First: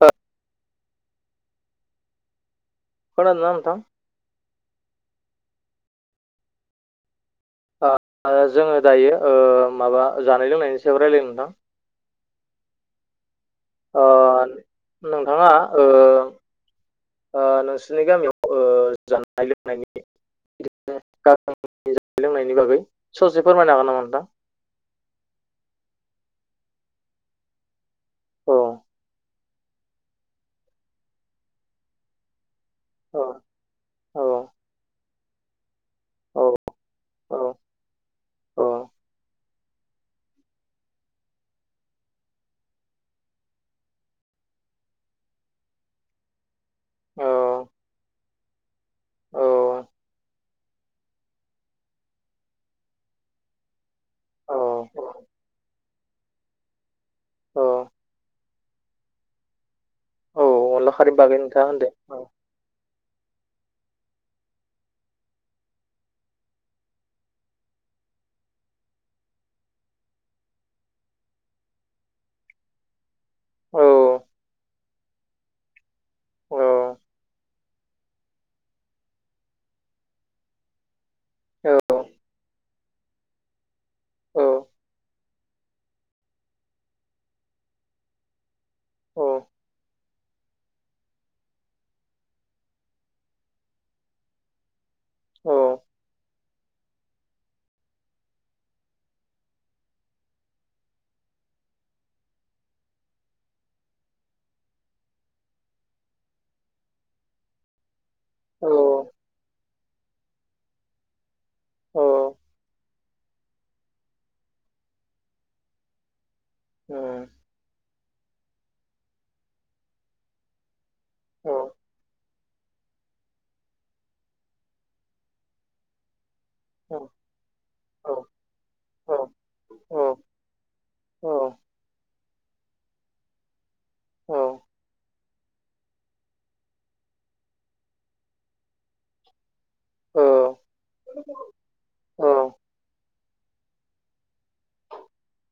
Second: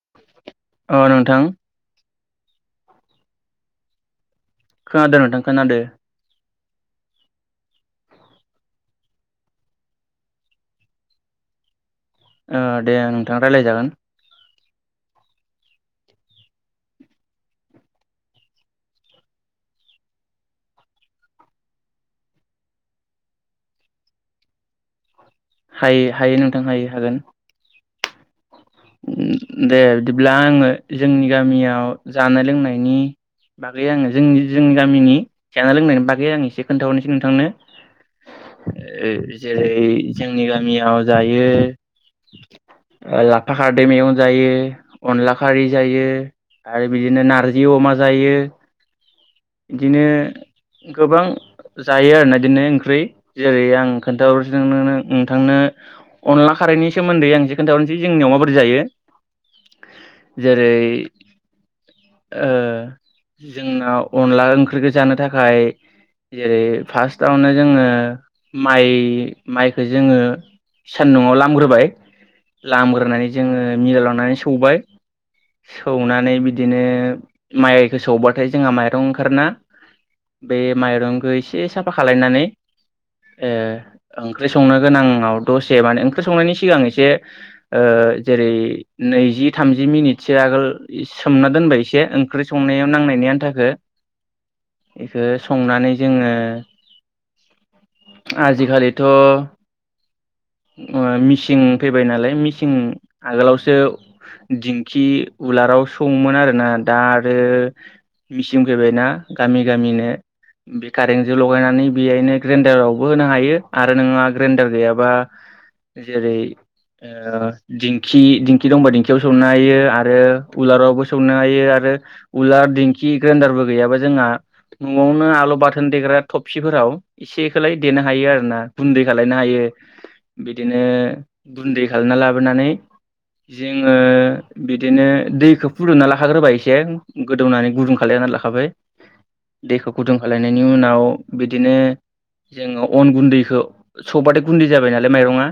औ अ नोंथां खोनादोंना नोंथां खोनादों नोंथां खोनादो जोङो दायो ओ माबा जानाय लोंनायनि सायाव रायजलायनो नोंथां ओ दे नोंथां रायलायजागोन ओ नोंथाङा ओ [inaudible] जानाय लोंनायनि बागै ससे फोरमायनो हागोन नामा नोंथां हायो हायो नोंथां हायो हागोन औ दे बिदिब्ला आङो जोंनि गामियाव जानाय लोंनाय औ बागै आङो औ जोंनि जोंनि गामिनि जना लोंनायनि बागै आं एसे खोन्थाहरनोसै औ नोंथांनो [unintelligible] ओ जेरै जोंनि गामियाव जायो ओ ला- फाखारदै मैगं जायो अनला खारै जायो आरो औ बिदिनो नार्जि अमा जायो औ बिदिनो गोबां जायो आरोना इदिनो ओंख्रि जेरै आं खोन्थाहरसै औ सो नों नों नोंथांनो अनला खारैनि सोमोन्दै आं एसे औ खोन्थाहरनोसै जोंनियाव माबोरै जायो [unintelligible] जेरै अनला खारैनि बागै नोंथाङा होनदो औ ओ जोंनाव अनला ओंख्रिखौ जानो थाखाय जेरै फार्स्टआवनो जोङो माइ माइखो जोङो सान्दुआव लामग्रोबाय लामग्रोनानै जोङो औ मिलाव लांनानै सौबाय सौनानै औ बिदिनो माइखौ सौबाथाय जोंहा माइ रं ओंखारना बे माइरंखौ एसे साफा औ खालायनानै ए औ ओंख्रि संनो गोनांयाव दसे माने ओंख्रि संनायनि सिगां एसे जेरै औ नैजि थामजि मिनिटसो आगोल सोमना दोनबाय एसे ओंख्रि संनायाव नांनायनि आन्थाखौ बेखौ औ संनानै जोङो [unintelligible] आजिखालिथ' [unintelligible] अ मिसिं फैबाय नालाय मिसिं आगोलावसो दिंखि उलार आव सौवोमोन आरोना दा आरो [unintelligible] फैबायना औ गामि गामिनो बे कारेन्टजों लगायनानै बेयायनो ग्रेन्डाराव बो होनो हायो आरो नोङा ग्रेन्डार गैयाबा जेरै- ओ दिंखि दिंखि दंबा दिंखियावबो सौनो हायो आरो उलारावबो सौनो हायो आरो उला दिंखि ग्रेन्डारबो गैयाबा जोंहा न'आवनो आलु बाथोन देग्रा थफसिफोराव औ एसेखौलाय देनो औ औ हायो आरो ना गुन्दै औ खालायनो हायो। औ बिदिनो औ गुनदै खालामना ला नानै जोङो औ बिदिनो दैखौ फुदुंना लाखाग्रोबाय एसे गोदौनानै गुदुं खालायना लाखाबाय दैखौ गुदुं औ खालायनायनि उनाव बिदिनो जोङो अन गुन्दैखौ सौबाथाय गुन्दै जाबाय नालाय माइरंआ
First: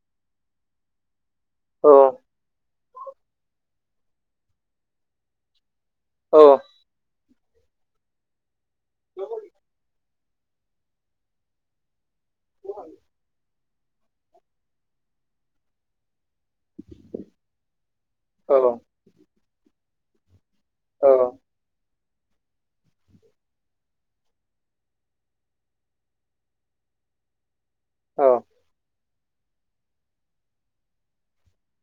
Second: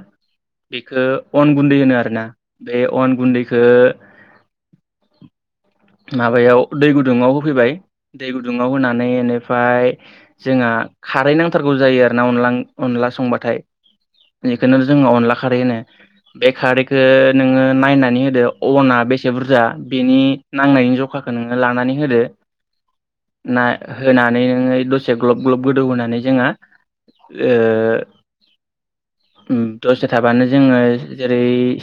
बेखौ अन गुन्दै औ होनो आरोना बे अन गुन्दैखो [unintelligible] औ माबायाव दै गुदुङाव होबाय दै गुदुंआव होनानै इनिफाय जोंहा खारै नांथारगौ जायो आरोना अन बां अनला संबाथाय। बेखौनो जोङो अनला खारै होनो बे खारैखौ नोङो नायना नै होदो औ औ अना बेसे बुरजा बेनि नांनायनि औ जखाखौ नोङो लानानै होदो। [unintelligible] ना होनानै नोङो दसे ग्लब ग्लब गोदौ होनोनानै जोङो ओ ओ ओम दसे थाबानो जोङो जे रै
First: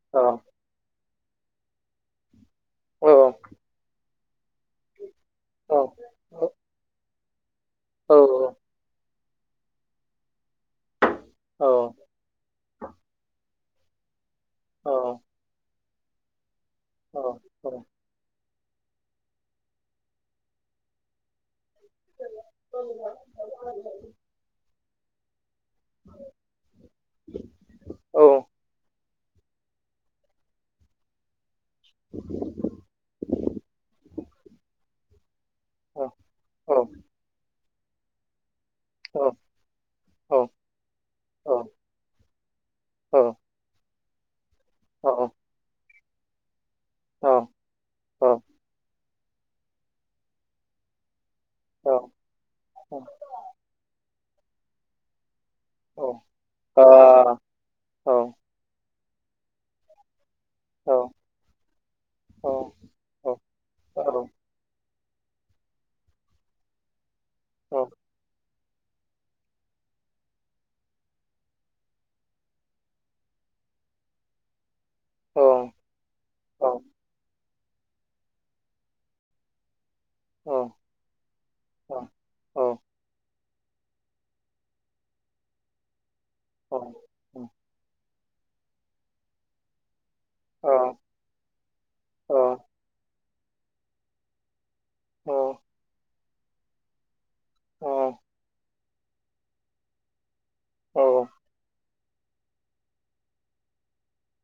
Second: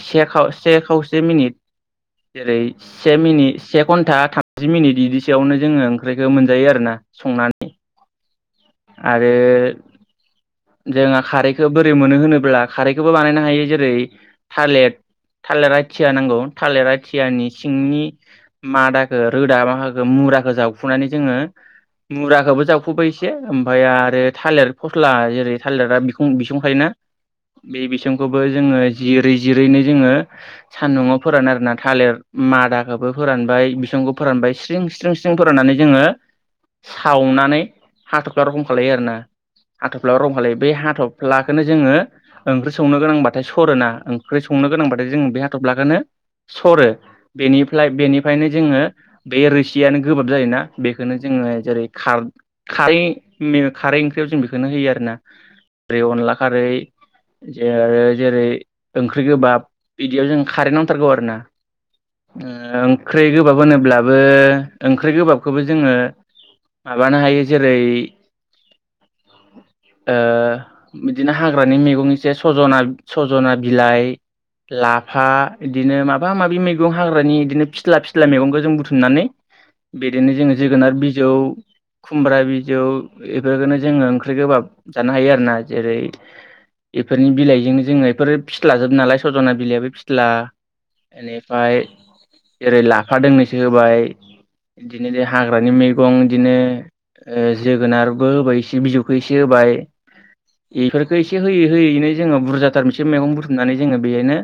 से खाव से खावस से मिनिट जेरै- से औ मिनिट से घन्टा थामजि मिनिट इदिस यावनो जोङो ओंख्रिखौ मोनजायो आरो ना संनानै औऔ आरो जोंहा खारैखौ बोरै मोनो होनोब्ला खारैखौबो बानायनो हायो जेरै- थालेद थालिर आथिया नांगौ थालिर आथियानि औ सिंनि मादाखौ रोदा माहाखौ मु राखौ जावखुनानै जोङो मुराखौबो जावखुबाय एसे ओमफाय आरो थालिर फस्ला जेरै- थालिरा बिखुं बिसुंथायोना बे बिसंखौबो जोङो जिरै जिरैनो जोङो सान्दुंआव फोरानो आरोना थालेर मादाखौबो फोरानबाय बिसंखौ फोरानबाय स्रिं स्रिं स्रिं फोराननानै जोङो सावनानै हाथ'फ्ला रखम खालायो आरोना। हाथ'फ्ला रंखालायो बे हाथ'फ्लाखौनो जोङो ओंख्रि संनो गोनांबाथाय सरो ना ओंख्रि सं नो गोनांबाथाय जों बे हाथ'फ्लाखौनो सरो बेनिफ्राय बेनिफ्रायनो जोङो बे रोसियानो गोबाब जायोना बेखौनो जोङो [unintelligible] जेरै- खार खारै मो खारै ओंख्रियाव जों बेखौनो होयो आर ना ओरै अनला खारै जा जेरै- ओंख्रि गोबाब बिदियाव जों कारै नांथारगौ आरो ना। ओंख्रि गोबाब होनोब्लाबो ओंख्रि गोबाबखौबो जोङो माबानो हायो जेरै- [inaudible] ओ बिदिनो हाग्रानि मैगंनिसे सजना सजना बिलाइ लाफा बिदिनो माबा माबि मैगं हाग्रानि बिदिनो फिस्ला फिस्ला मैगंखौ जों बुथुमनानै बिदिनो जोङो जोगोनार बिजौ खुमब्रा बिजौ बेफोरखौनो जोङो ओंख्रि गोबाब जानो हायो आरो ना जेरै बेफोरनि बिलाइजोंनो जोङो बेफोर फिथलाजोब नालाय सजना बिलाइआो फि सिथ्ला बेनिफ्राय ओेरै लाख बिफा दोंनैसो होबाय बिदिनो हाग्रानि मैगं बिदिनो औ जोगोनारबो होबाय एसे बिजौखौ एसे होबाय औ बेफोरखौ एसे होयो। थयैनो जोङो बुरजाथार मोनसे मैगं बुथुमनानै जोङो बेयनो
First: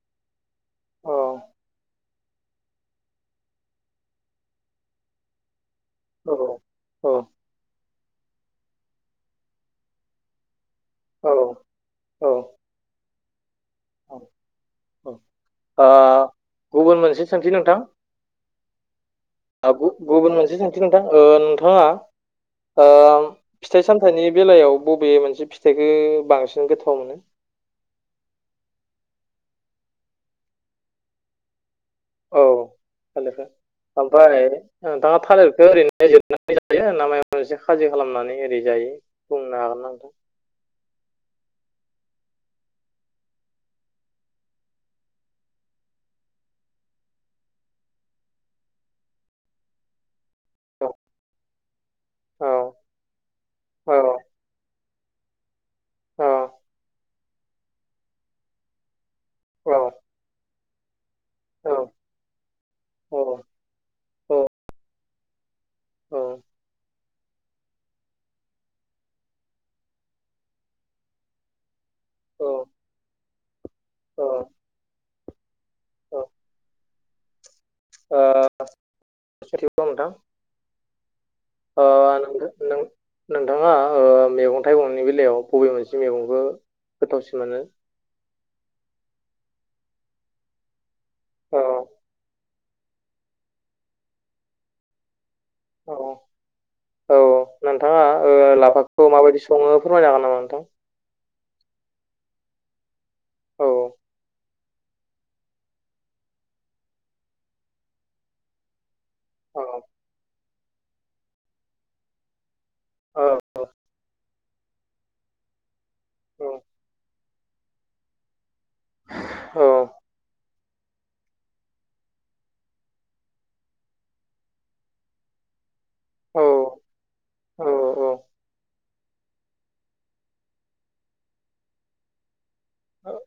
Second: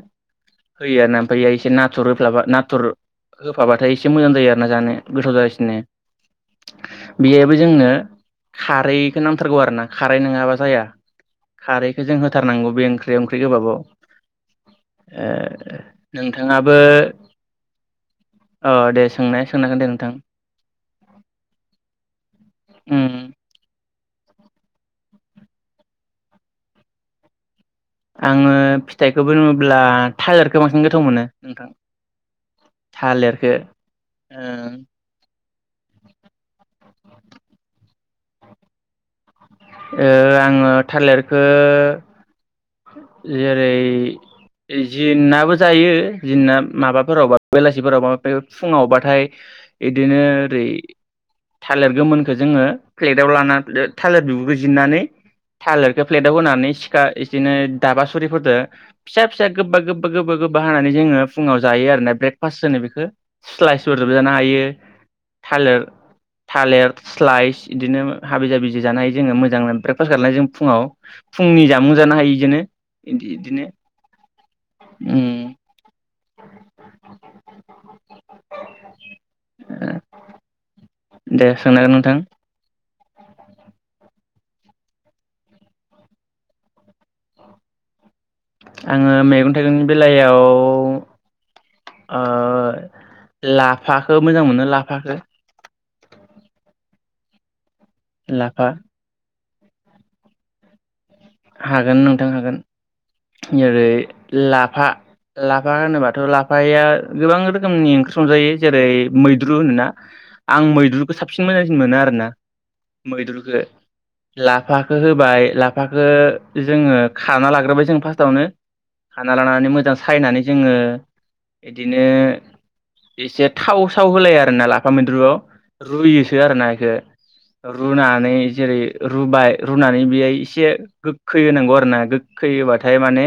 होयो औ ना ओमफ्राय इ एसे नाथुर होफ्लाबा नाथुर होफाबाथाय एसे मोजां जायो आरो ना जानो गोथाव जागासिनो। औ औ बेहबो जोंनो खारैखौ नांथारगौ आरो ना खारै नङाबा जाया? औ खारैखौ जों औ होथारनांगौ बे ओंख्रि ओंख्रि गोबाबाव। ओ नोंथाङाबो गुबुन मोनसे सोंस नोंथां। अ दे सोंनाय सोंनांगोन दे नोंथां गुबुन मोनसे सोंथि नोंथां नोंथाङा ओ उम फिथाइ सामथाइनि बेलायाव बबे मोनसे फिथाइखौ बांसिन गोथाव मोनो,? आङो फिथाइखौबो रुङोब्ला लारखौ बांसिन गोथाव मोनो नोंथां। औ थालिरखौ थालिरखो ओ ओमफ्राय नोंथाङा थालिरखौ ओरैनोनाय जोबनानै जायो ना माइ एसे खाजि खालामनानै ओरै जायो। बुंनो हागोन ना नोंथां ओ आङो थालिरखौ [inaudible] जेरै जिनाबो जायो जिना माबाफोरावब बेलासिफोरावबा फुङावबाथाय एदिनो ओरै औ थालिर गोमोनखौ औ जोङो प्लेटाव ला थालिर औ बिबोग नानै थालिरखौ औ प्लेटाव होनानै सिखा बिदिनो दाब सुरिफोरदो फिसा फिसा औ गोबा गोबा गोबा ह जोङो फुङाव औ जायो आरोोना ब्रेकफाज होनो बेखौ औ सइसर। रोबजानो हायो थालिर औ थालिर स्लाइस बिदिनो हाबि जाबि जानाय जोङो मोजां ब्रेकफास्ट खालामनाय ज फुङाव फुंनि जा मो जानो हायो बिदिनो बिदिनो औ ओं ओ खाथिबो नोंथां। दे [inaudible] सोंनांगोन नोंथां नोंथाङा ओ मैगं-थाइगंनि बेलायाव बबे मोनसे मैगंखौ गोथावसिन मोनो? आङो मैगं थाइगंनि बेलायाव औ ओ लाफाखौ मोजां मोनो लाफाखो औ औ नोंथाङा ओ लाफा लाफाखौ माबायदि सङो फोरमायनो हागोन नामा नोंथां? हागोन नोंथां हागोन। औ जेरै लाफा लाफा होनोबाथ' लाफाया गोबां रोखोमनि ओंख्रि संजायो जेरै- मैद्रु औ होनोना आं मैद्रुखौ साबसिन मोजांसिन मोनो आरोना। औ मैद्रुखौ लाफाखौ होबाय लाफाखौ औ जोङो खारना लाग्रोबाय जों फार्स्टआवनो खाना लानानै मोजां सायनानै जोङो बिदिनो एसे थाव साव होलाया आरो ना लाफा मैद्रुआव रुयोसो औ आरो ना बेखौ औ रुनानै जेरै रुबाय रुनानै बेहाय एसे गोखै होनांगौ आरो ना गोखै होबाथाय माने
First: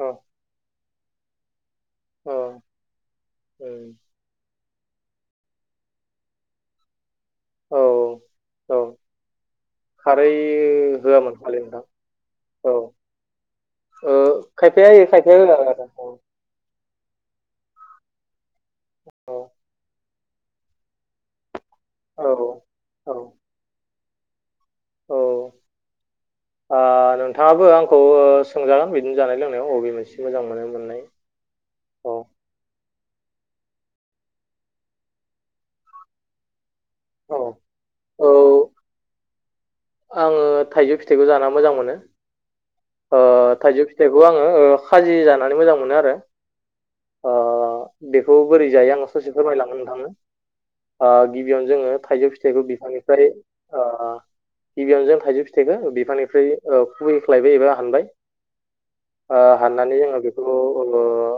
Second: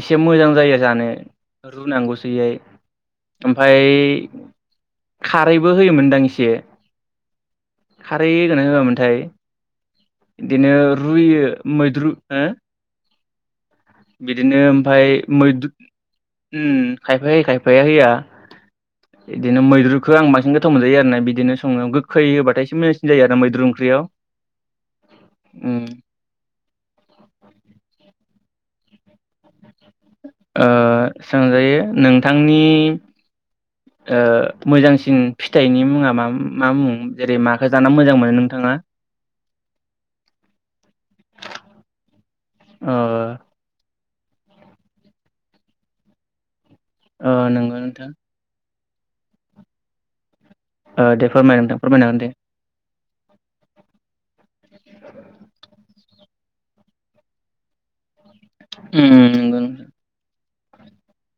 एसे मोजां जायो जानो औ रुनांगौसैहाय ओमफाय उम खारैबो होयोमोनदां इसे औ खारै होगोना औ होआमोनथाय? खारै होआमोन रुइयो खालि नोंथां मैद्रु हो औ ओ बिदिनो खायफाया होयो ओमफ्राय खायफाया होआ मैद्रु आरो औ उम खायफा होयो खायफा या होया। औ बिदिनो मैद्रुखौ आं बांसिन गोथाव मोनजायो आरोना बिदिनो सङो गोखै होबाथाय एसे मोजांसिन औ जायो आरो मैद्रु ओंख्रियाव औ उम। ओ नोंथाङाबो आंखौ सोंजागोन बिदिनो जानाय लोंनायाव अबे मोनसे मोजां मोनो ओ मोननाय सोंजायो औ नोंथांनि ओ मोजांसिन फिथाइनि मुङा मा मा मुं? औ जेरै माखौ जाना मोजां औ मोनो नोंथाङा? आङो थाइजौ फिथाइखौ जाना मोजां मोनो। अ ओ थाइजौ फिथाइखौ आङो ओ खाजि जानानै मोजां मोनो आरो। अ नंगौ नोंथां, दायो आङो ससे फोरमायलांनो नोंथांनो आ ओ दे फोरमाय गिबियावनो नोंथां जोङो फोरमायनो हागोन थाइजौ दे फिथाइखौ बिफांनिफ्राय आ गिबियावनो थाइजौ फिथाइखौ बिफांनि फ्राय ओ खुबैख्लायबाय एबा हानबाय उम आ नंगौ नोंथां हाननानै जोङो बे खौ ओ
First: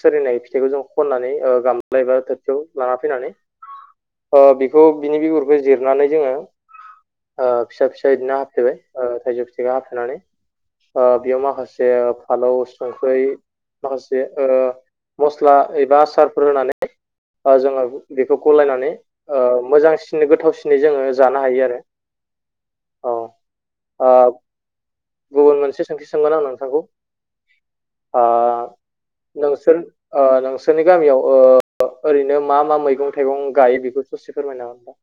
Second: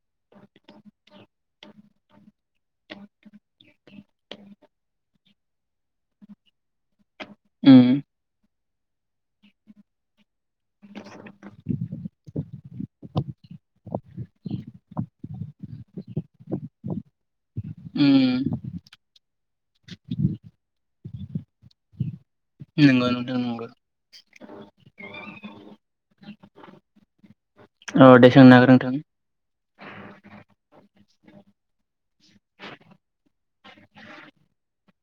सोरिनाय फिथाइखौ जों खननानै गामला एबा थोरथियाव लाना फैनानै आ बेखौ बिनि बिगुरखौ जिरनानै जोङो ओ फिसा उम फिसा बिदिनो हाबफ्लेबाय ओ थाइजौ फिथाइखौ हाफ्लेनानै ओ बेयाव माखासे फालौ संख्रै माखासे ओ मस्ला एबा आसारफोर होनानै ओ जोङो बेखौ उम गलायनानै ओ मोजांसिन गोथावसिनै जोङो जानो हायो आरो। नोंगौ औ नोंथां नोंगौ। ओ गुबुन मोनसे सोंथि सोंगोन आं नोंथांखौ औ आ दे सोंनो हागोन नोंथां नोंसोर ओ नोंसोरनि गामियाव ओ ओरैनो मा मा मैगं थाइगं गायो बेखौ ससे फोरमायना हो नोंथां?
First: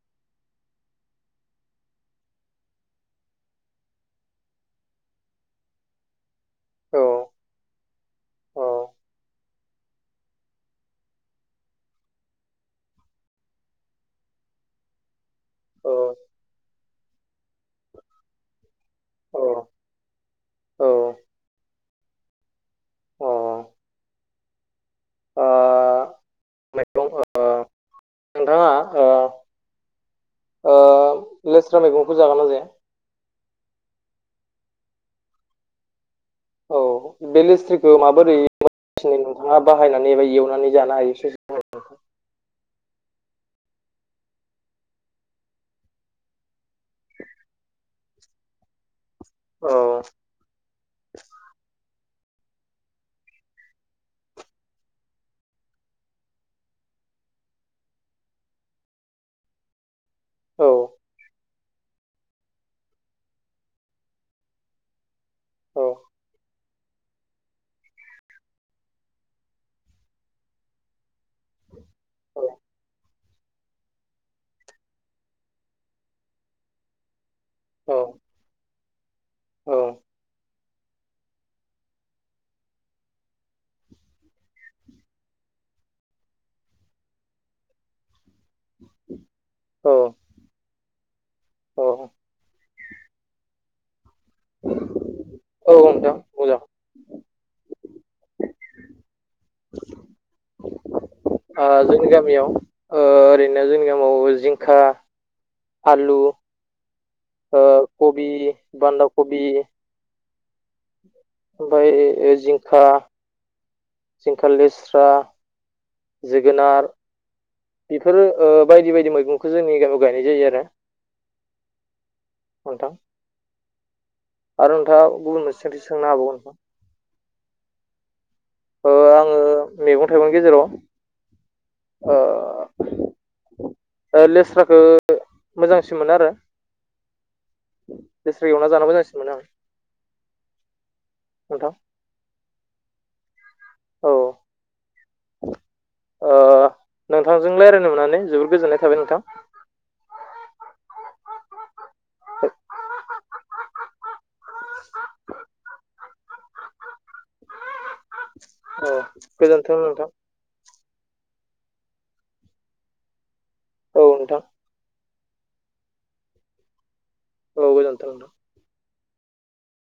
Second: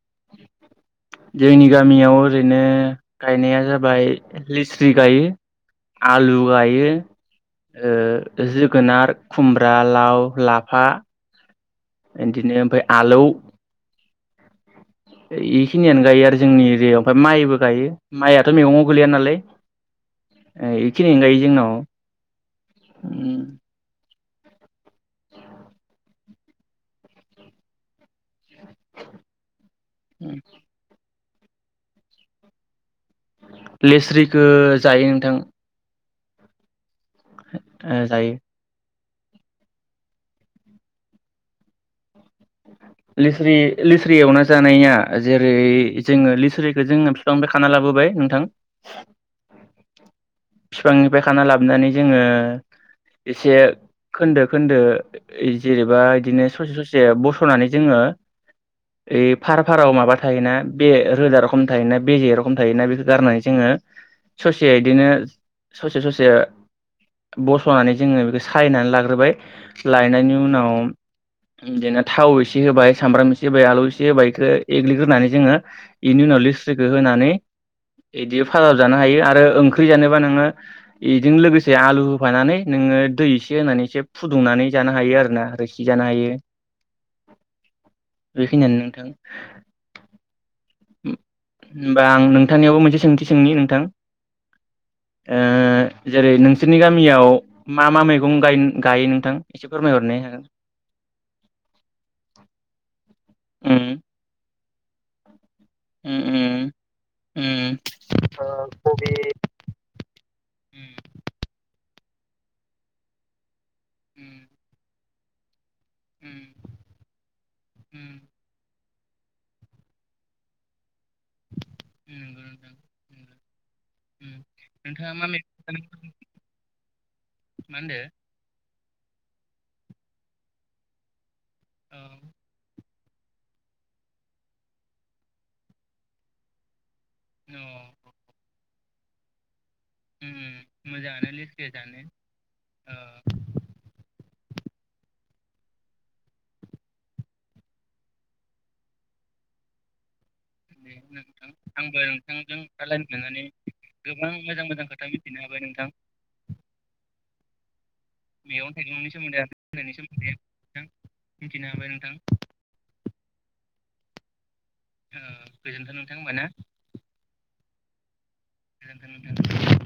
जोंनि गामियाव ओरैनो गायनाया जाबाय लिस्रि गायो आलु गायो, औ ओ औ जोगोनार, खुमब्रा, लाव, लाफा, बिदिनो ओमफ्राय आलौ, इखिनियानो गायो औ आरो जोंनि एरिायाव। ओमफ्राय माइबो गायो, माइआथ' मैगङावव गोलैया नालाय ए औ इखिनिखोनो गायो जोंनाव आ नोंथांङा ओ ओ [unintelligible] लेस्रा मैगंखौ जागोन ना जाया? लेस्रिखो जायो नोंथां। औ बे लेस्रिखौ ओ जायो माबोरै दिनै नोंथाङा बाहायनानै एबा एवनानै जानो हायो ‌? लिस्रि लिस्रि एवना जानाया जेरै जोङो लिस्रिखौ जों बिफांनिफ्राय खाना लाबोबाय नोंथां औ बिफांनिफ्राय खाना लाबोनानै जोङो एसे खोन्दो खोन्दो जेनेबा बिदिनो ससे ससे बस' नानै जोङो फार फाराव माबा थायोना औ बे रोदा रखम थायोना बेजे रखम थायोना बेखौ गारनानै जोङो ससे बिदिनो औ ससे ससे बस'नानै जोङो बेखौ सायनानै लाग्रोबाय लायनायनि उनाव बिदिनो थाव एसे होबाय सामब्रामइ से होबाय आलौ इसे होबायखौ एग्लिग्रोनानै जोङो बेनि उनाव लिस्रिखो होनानै औ बिदि फाजाबो जानो हायो आरो औ ओंख्रि जानोबा नोङो बेजों लोगोसे आलु होफानानै नोङो दै एसे होनानै एसे फुदुंनानै जानो हायो आरोना रोसि जानो हायो बेखिनियानो नोंथां औ होनोमबा औ आं नोंथांनियावबो मोनसे सोंथि सोंनि नोंथां [unintelligible] औ ओ नोंथां जेरै मोजां नोंसोरनि गामियाव मा- मा मैगं गायो नोंथां एसे फोरमायहरनो हागोन? [unintelligible] ओ जोंनि गामियाव ओरैनो उम जोंनि गामियाव जिंखा आलु, उम उम उम कबि, ओ कबि बान्दाकबि ओमफ्राय जिंखा- जिंखा, लेस्रा जोगोनार बेफोरो बायदि-बाय दि मैगंखौ जोंनि गामियाव गायनाय जायो आरो उ नंगौ नोंथां आरो नोंथाङा गुबुन मोनसे सोंथि सोंनो हाबावगोन नोंथां माहोन्दो ओ आङो मैगं -थाइगंनि गेजेराव औ लेस्राखौ मोजांसिन मोनो आरो लेस्रा एवना जानो मोजांसिन मोनो आं उ- उ मोजां आनो नोंथां लेस्राया जानो ओ औ ओ नोंथांजों रायज्लायनो मोननानै जोबोर गोजोननाय थाबाय नोंथां आंबो नोंथांजों रायज्लायनो मोननानै गोबां मोजां मोजां खोथा मिथिनो हाबाय नोंथां मैगं औ -थाइगंनि सोमोन्दै आरो गोजोन्थों - नोंथां सोमोन्दै नोंथां मिथिनो हाबाय नोंथां औ नोंथां ओ गोजोनथों नोंथां होनबा ना औ गोजोन्थों नोंथां [unintelligible]